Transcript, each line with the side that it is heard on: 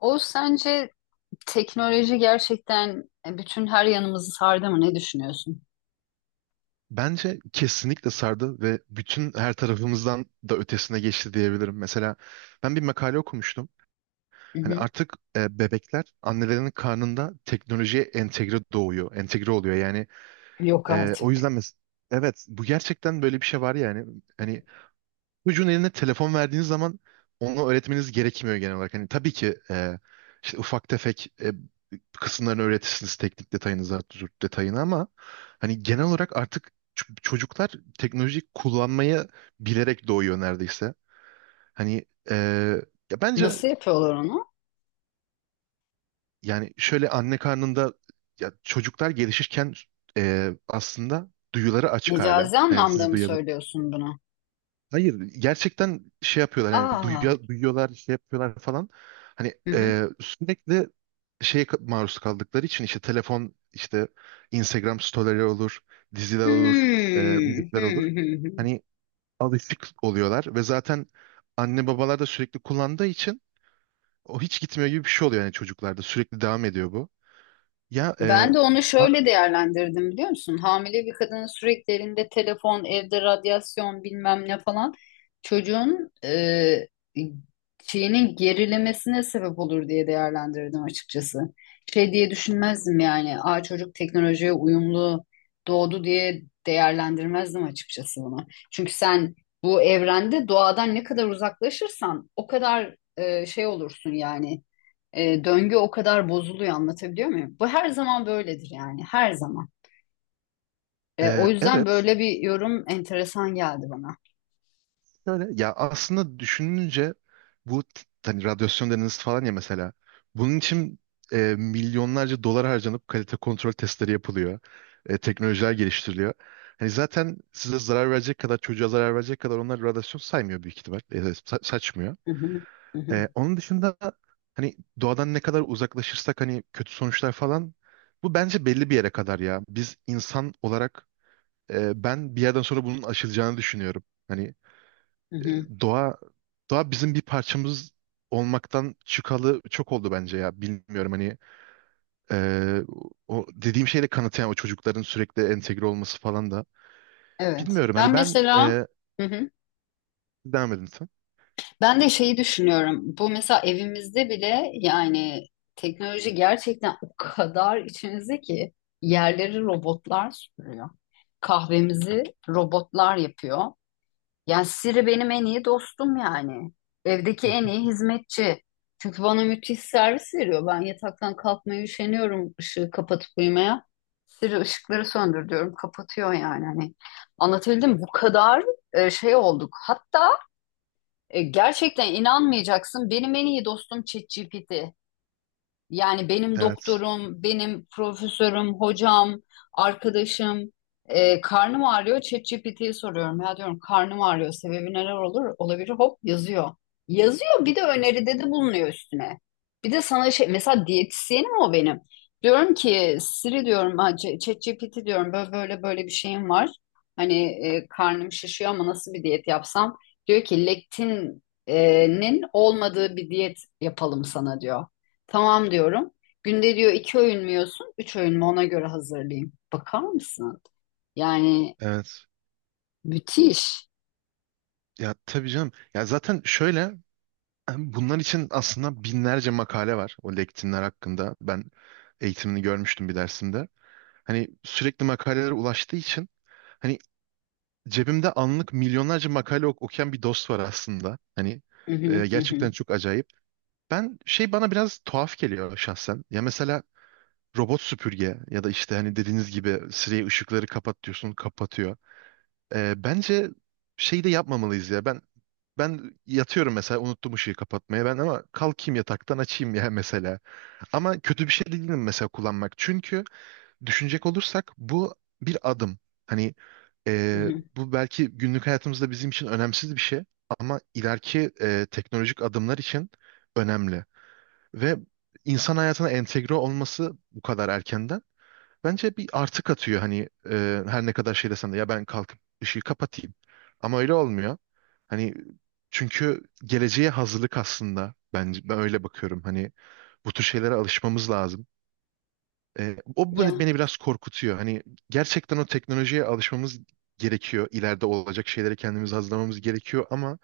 left: O sence teknoloji gerçekten bütün her yanımızı sardı mı? Ne düşünüyorsun?
right: Bence kesinlikle sardı ve bütün her tarafımızdan da ötesine geçti diyebilirim. Mesela ben bir makale okumuştum.
left: Hı
right: Hani
left: hı.
right: artık bebekler annelerinin karnında teknolojiye entegre doğuyor, entegre oluyor. Yani
left: Yok
right: o
left: artık.
right: yüzden evet, bu gerçekten böyle bir şey var yani. Hani çocuğun eline telefon verdiğiniz zaman onu öğretmeniz gerekmiyor genel olarak. Hani tabii ki işte ufak tefek kısımlarını öğretirsiniz, teknik detayını, zaten detayını, ama hani genel olarak artık çocuklar teknolojiyi kullanmayı bilerek doğuyor neredeyse. Hani ya bence,
left: Nasıl yapıyorlar onu?
right: yani şöyle, anne karnında ya çocuklar gelişirken aslında duyuları açık hala.
left: Mecazi anlamda mı söylüyorsun bunu?
right: Hayır, gerçekten şey yapıyorlar, hani
left: Aa.
right: duyuyor, duyuyorlar, şey yapıyorlar falan. Hani
left: Hı hı.
right: sürekli şeye maruz kaldıkları için, işte telefon, işte Instagram storyleri olur, diziler olur,
left: Hmm. Hı
right: müzikler olur.
left: hı hı.
right: Hani alışık oluyorlar ve zaten anne babalar da sürekli kullandığı için o hiç gitmiyor gibi bir şey oluyor, yani çocuklarda sürekli devam ediyor bu. Ya,
left: Ben de onu
right: a-
left: şöyle değerlendirdim biliyor musun? Hamile bir kadının sürekli elinde telefon, evde radyasyon bilmem ne falan çocuğun şeyinin gerilemesine sebep olur diye değerlendirdim açıkçası. Şey diye düşünmezdim yani. Aa, çocuk teknolojiye uyumlu doğdu diye değerlendirmezdim açıkçası bunu. Çünkü sen bu evrende doğadan ne kadar uzaklaşırsan o kadar şey olursun yani, döngü o kadar bozuluyor, anlatabiliyor muyum? Bu her zaman böyledir yani, her zaman. O yüzden
right: evet.
left: böyle bir yorum enteresan geldi bana.
right: Şöyle, ya aslında düşününce bu hani radyasyon deniz falan, ya mesela bunun için milyonlarca dolar harcanıp kalite kontrol testleri yapılıyor. Teknolojiler geliştiriliyor. Hani zaten size zarar verecek kadar, çocuğa zarar verecek kadar onlar radyasyon saymıyor büyük ihtimal. Saçmıyor.
left: Hı hı, hı hı,
right: Onun dışında, hani doğadan ne kadar uzaklaşırsak hani kötü sonuçlar falan, bu bence belli bir yere kadar ya. Biz insan olarak ben bir yerden sonra bunun aşılacağını düşünüyorum. Hani
left: hı hı.
right: e, doğa doğa bizim bir parçamız olmaktan çıkalı çok oldu bence, ya bilmiyorum, hani e, o dediğim şeyle kanıtlayan o çocukların sürekli entegre olması falan da
left: Evet.
right: bilmiyorum,
left: Ben
right: hani ben
left: mesela, hı hı.
right: devam edin sen.
left: Ben de şeyi düşünüyorum. Bu mesela evimizde bile yani teknoloji gerçekten o kadar içimizde ki yerleri robotlar süpürüyor. Kahvemizi robotlar yapıyor. Yani Siri benim en iyi dostum yani. Evdeki en iyi hizmetçi. Çünkü bana müthiş servis veriyor. Ben yataktan kalkmaya üşeniyorum ışığı kapatıp uyumaya. Siri ışıkları söndür diyorum. Kapatıyor yani. Hani anlatabildim mi? Bu kadar şey olduk. Hatta gerçekten inanmayacaksın. Benim en iyi dostum ChatGPT. Yani benim
right: Evet.
left: doktorum, benim profesörüm, hocam, arkadaşım, karnım ağrıyor. ChatGPT'ye soruyorum. Ya diyorum, karnım ağrıyor. Sebebi neler olur? Olabilir. Hop yazıyor. Yazıyor, bir de öneride de bulunuyor üstüne. Bir de sana şey mesela, diyetisyenim o benim. Diyorum ki Siri diyorum ha, ChatGPT diyorum, böyle böyle böyle bir şeyim var. Hani karnım şişiyor ama nasıl bir diyet yapsam? Diyor ki lektinin olmadığı bir diyet yapalım sana diyor. Tamam diyorum. Günde diyor iki öğün mü yiyorsun? Üç öğün mü? Ona göre hazırlayayım. Bakar mısın? Yani
right: Evet.
left: müthiş.
right: Ya tabii canım. Ya zaten şöyle, bunlar için aslında binlerce makale var o lektinler hakkında. Ben eğitimini görmüştüm bir dersimde. Hani sürekli makalelere ulaştığı için, hani cebimde anlık milyonlarca makale okuyan bir dost var aslında. Hani
left: Hı hı, hı
right: gerçekten
left: hı,
right: çok acayip. Ben şey, bana biraz tuhaf geliyor şahsen. Ya mesela robot süpürge ya da işte hani dediğiniz gibi Siri'ye ışıkları kapat diyorsun, kapatıyor. Bence şey de yapmamalıyız ya. Ben yatıyorum mesela, unuttum ışığı kapatmaya, ben ama kalkayım yataktan açayım ya mesela. Ama kötü bir şey de değilim mesela kullanmak. Çünkü düşünecek olursak bu bir adım. Hani
left: hı
right: e,
left: hı.
right: bu belki günlük hayatımızda bizim için önemsiz bir şey ama ileriki teknolojik adımlar için önemli. Ve insan hayatına entegre olması bu kadar erkenden bence bir artı katıyor. Hani her ne kadar şey desen de, ya ben kalkıp ışığı kapatayım, ama öyle olmuyor. Hani, çünkü geleceğe hazırlık aslında, bence ben öyle bakıyorum. Hani bu tür şeylere alışmamız lazım. O beni
left: Ya,
right: beni biraz korkutuyor. Hani gerçekten o teknolojiye alışmamız gerekiyor. İleride olacak şeyleri kendimiz hazırlamamız gerekiyor ama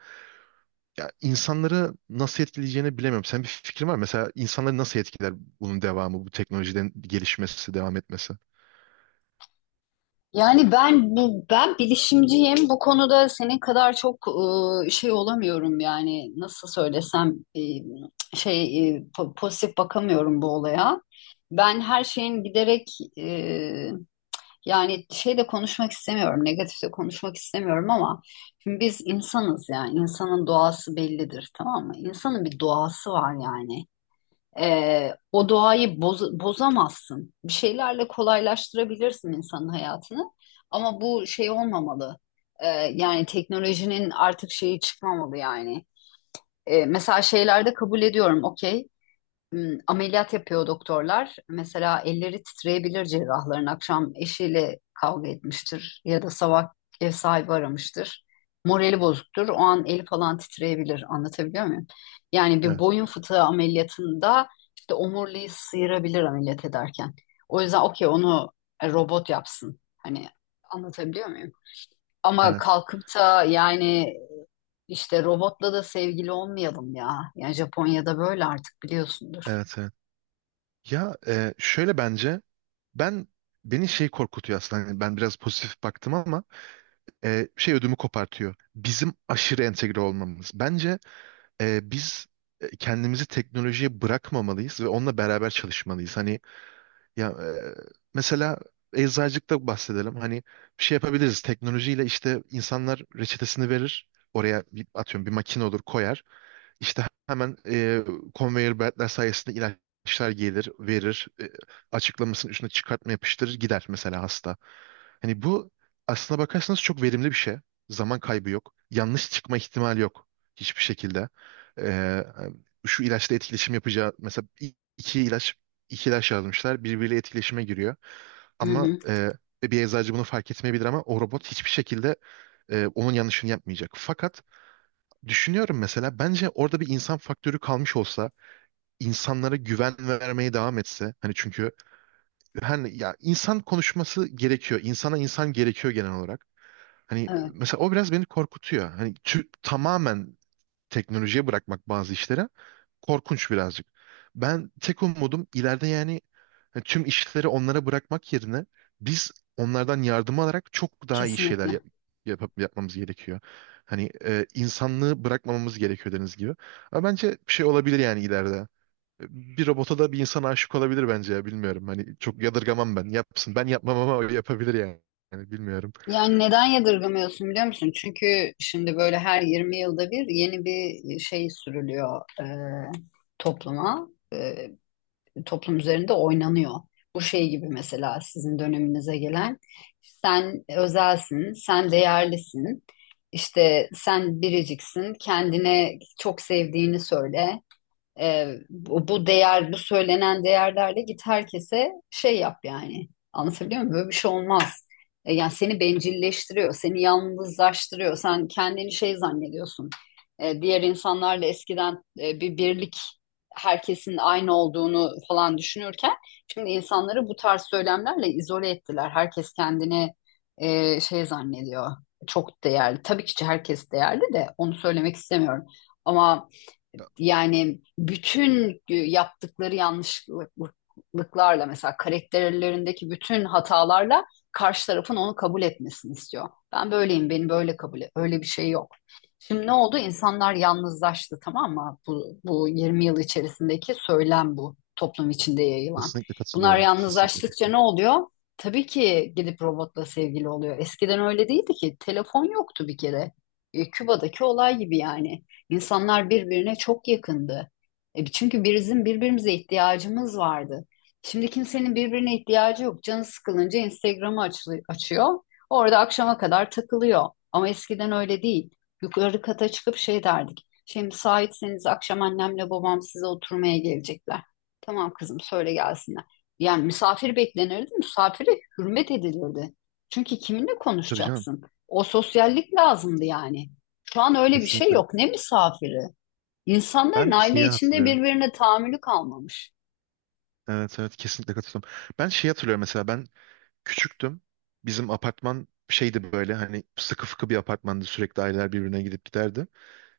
right: ya insanları nasıl etkileyeceğini bilemiyorum. Sen, bir fikrin var mı? Mesela insanları nasıl etkiler bunun devamı, bu teknolojiden gelişmesi, devam etmesi?
left: yani ben bilişimciyim. Bu konuda senin kadar çok şey olamıyorum yani, nasıl söylesem, şey, pozitif bakamıyorum bu olaya. Ben her şeyin giderek yani şey de konuşmak istemiyorum, negatif de konuşmak istemiyorum ama şimdi biz insanız yani, insanın doğası bellidir tamam mı? İnsanın bir doğası var yani. O doğayı bozamazsın. Bir şeylerle kolaylaştırabilirsin insanın hayatını ama bu şey olmamalı. Ee, Yani teknolojinin artık şeyi çıkmamalı yani. Mesela şeylerde kabul ediyorum, okey, ameliyat yapıyor doktorlar. Mesela elleri titreyebilir cerrahların. Akşam eşiyle kavga etmiştir ya da sabah ev sahibi aramıştır. Morali bozuktur. O an eli falan titreyebilir. Anlatabiliyor muyum? Yani bir
right: Evet,
left: boyun fıtığı ameliyatında işte omuriliği sıyırabilir ameliyat ederken. O yüzden okey, onu robot yapsın. Hani anlatabiliyor muyum? Ama
right: evet,
left: kalkıp da yani, işte robotla da sevgili olmayalım ya. Yani Japonya'da böyle artık biliyorsundur.
right: evet, evet. Ya, şöyle, bence ben, beni şey korkutuyor aslında. Hani ben biraz pozitif baktım ama şey, ödümü kopartıyor. Bizim aşırı entegre olmamız. Bence biz kendimizi teknolojiye bırakmamalıyız ve onunla beraber çalışmalıyız. Hani, ya mesela eczacılıkta bahsedelim. Hani bir şey yapabiliriz. Teknolojiyle işte, insanlar reçetesini verir. Oraya bir, atıyorum, bir makine olur, koyar. İşte hemen conveyor beltler sayesinde ilaçlar gelir, verir, açıklamasının üstüne çıkartma yapıştırır, gider mesela hasta. Hani bu, aslına bakarsanız, çok verimli bir şey. Zaman kaybı yok. Yanlış çıkma ihtimali yok hiçbir şekilde. E, Şu ilaçla etkileşim yapacağı, mesela iki ilaç yazmışlar, birbiriyle etkileşime giriyor.
left: Hı
right: Ama
left: hı.
right: bir eczacı bunu fark etmeyebilir ama o robot hiçbir şekilde onun yanlışını yapmayacak. Fakat düşünüyorum mesela, bence orada bir insan faktörü kalmış olsa, insanlara güven vermeye devam etse, hani çünkü, hani ya, insan konuşması gerekiyor, insana insan gerekiyor genel olarak, hani
left: Evet,
right: mesela o biraz beni korkutuyor, hani tamamen teknolojiye bırakmak bazı işlere korkunç birazcık. Ben, tek umudum ileride, yani tüm işleri onlara bırakmak yerine biz onlardan yardım alarak çok daha iyi şeyler
left: kesinlikle.
right: yapmamız gerekiyor. Hani insanlığı bırakmamamız gerekiyor, dediğiniz gibi. Ama bence bir şey olabilir yani ileride. Bir robota da bir insan aşık olabilir bence, ya bilmiyorum. Hani çok yadırgamam ben. Yapsın. Ben yapmam ama o yapabilir yani. Yani bilmiyorum.
left: Yani neden yadırgamıyorsun biliyor musun? Çünkü şimdi böyle her 20 yılda bir yeni bir şey sürülüyor topluma. E, toplum üzerinde oynanıyor. Bu şey gibi mesela sizin döneminize gelen. Sen özelsin, sen değerlisin. İşte sen biriciksin, kendine çok sevdiğini söyle. Bu değer, bu söylenen değerlerle git herkese şey yap yani. Anlatabiliyor muyum? Böyle bir şey olmaz. Yani seni bencilleştiriyor, seni yalnızlaştırıyor. Sen kendini şey zannediyorsun. Diğer insanlarla eskiden bir birlik, herkesin aynı olduğunu falan düşünürken şimdi insanları bu tarz söylemlerle izole ettiler. Herkes kendini şey zannediyor. Çok değerli. Tabii ki herkes değerli de onu söylemek istemiyorum. Ama yani bütün yaptıkları yanlışlıklarla mesela karakterlerindeki bütün hatalarla karşı tarafın onu kabul etmesini istiyor. Ben böyleyim, beni böyle kabul et. Öyle bir şey yok. Şimdi ne oldu? İnsanlar yalnızlaştı tamam mı? Bu 20 yıl içerisindeki söylem bu toplum içinde yayılan.
right: Kesinlikle
left: Bunlar
right: katılıyorum. Kesinlikle
left: yalnızlaştıkça ne
right: katılıyorum.
left: oluyor? Tabii ki gidip robotla sevgili oluyor. Eskiden öyle değildi ki. Telefon yoktu bir kere. E, Küba'daki olay gibi yani. İnsanlar birbirine çok yakındı. E, çünkü bizim birbirimize ihtiyacımız vardı. Şimdi kimsenin birbirine ihtiyacı yok. Canı sıkılınca Instagram'ı açıyor. Orada akşama kadar takılıyor. Ama eskiden öyle değil. Yukarı kata çıkıp şey derdik. Şimdi müsaitseniz akşam annemle babam size oturmaya gelecekler. Tamam kızım, söyle gelsinler. Yani misafir beklenirdi, misafire hürmet edilirdi. Çünkü kiminle
right: Tabii canım.
left: konuşacaksın? O sosyallik lazımdı yani. Şu an öyle bir şey
right: Kesinlikle.
left: yok. Ne misafiri? İnsanların
right: Ben
left: aile
right: şeyi
left: içinde
right: hatırlıyorum.
left: birbirine tahammülü kalmamış.
right: Evet, evet, kesinlikle katılıyorum. Ben şey hatırlıyorum, mesela ben küçüktüm. Bizim apartman şeydi böyle, hani sıkı fıkı bir apartmandı, sürekli aileler birbirine gidip giderdi.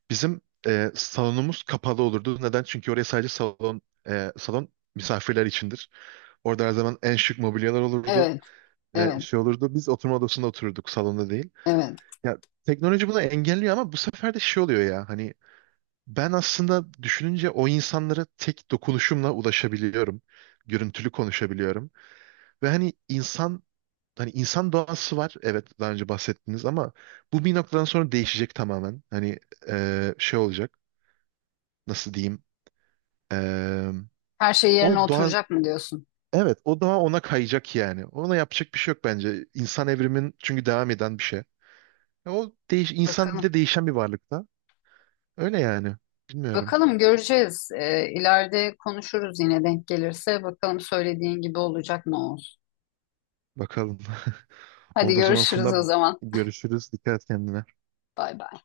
right: Bizim salonumuz kapalı olurdu. Neden? Çünkü oraya sadece salon, salon misafirler içindir. Orada her zaman en şık mobilyalar olurdu.
left: Evet, evet,
right: Şey olurdu. Biz oturma odasında otururduk, salonda değil.
left: evet.
right: Ya, teknoloji bunu engelliyor ama bu sefer de şey oluyor ya, hani ben aslında düşününce o insanlara tek dokunuşumla ulaşabiliyorum. Görüntülü konuşabiliyorum. Ve hani insan doğası var. Evet, daha önce bahsettiniz ama bu bir noktadan sonra değişecek tamamen. Hani şey olacak. Nasıl diyeyim? E,
left: Her şey yerine
right: o doğa
left: oturacak mı diyorsun?
right: evet o doğa ona kayacak yani. Ona yapacak bir şey yok bence. İnsan evrimin çünkü devam eden bir şey. O değiş insan bir
left: Bakalım.
right: de değişen bir varlıkta. Öyle yani. Bilmiyorum.
left: Bakalım göreceğiz. İleride konuşuruz yine denk gelirse. Bakalım söylediğin gibi olacak mı olsun.
right: Bakalım.
left: Hadi
right: Oldu o zaman
left: görüşürüz
right: Funda,
left: o zaman.
right: görüşürüz. Dikkat et kendine.
left: Bay bay.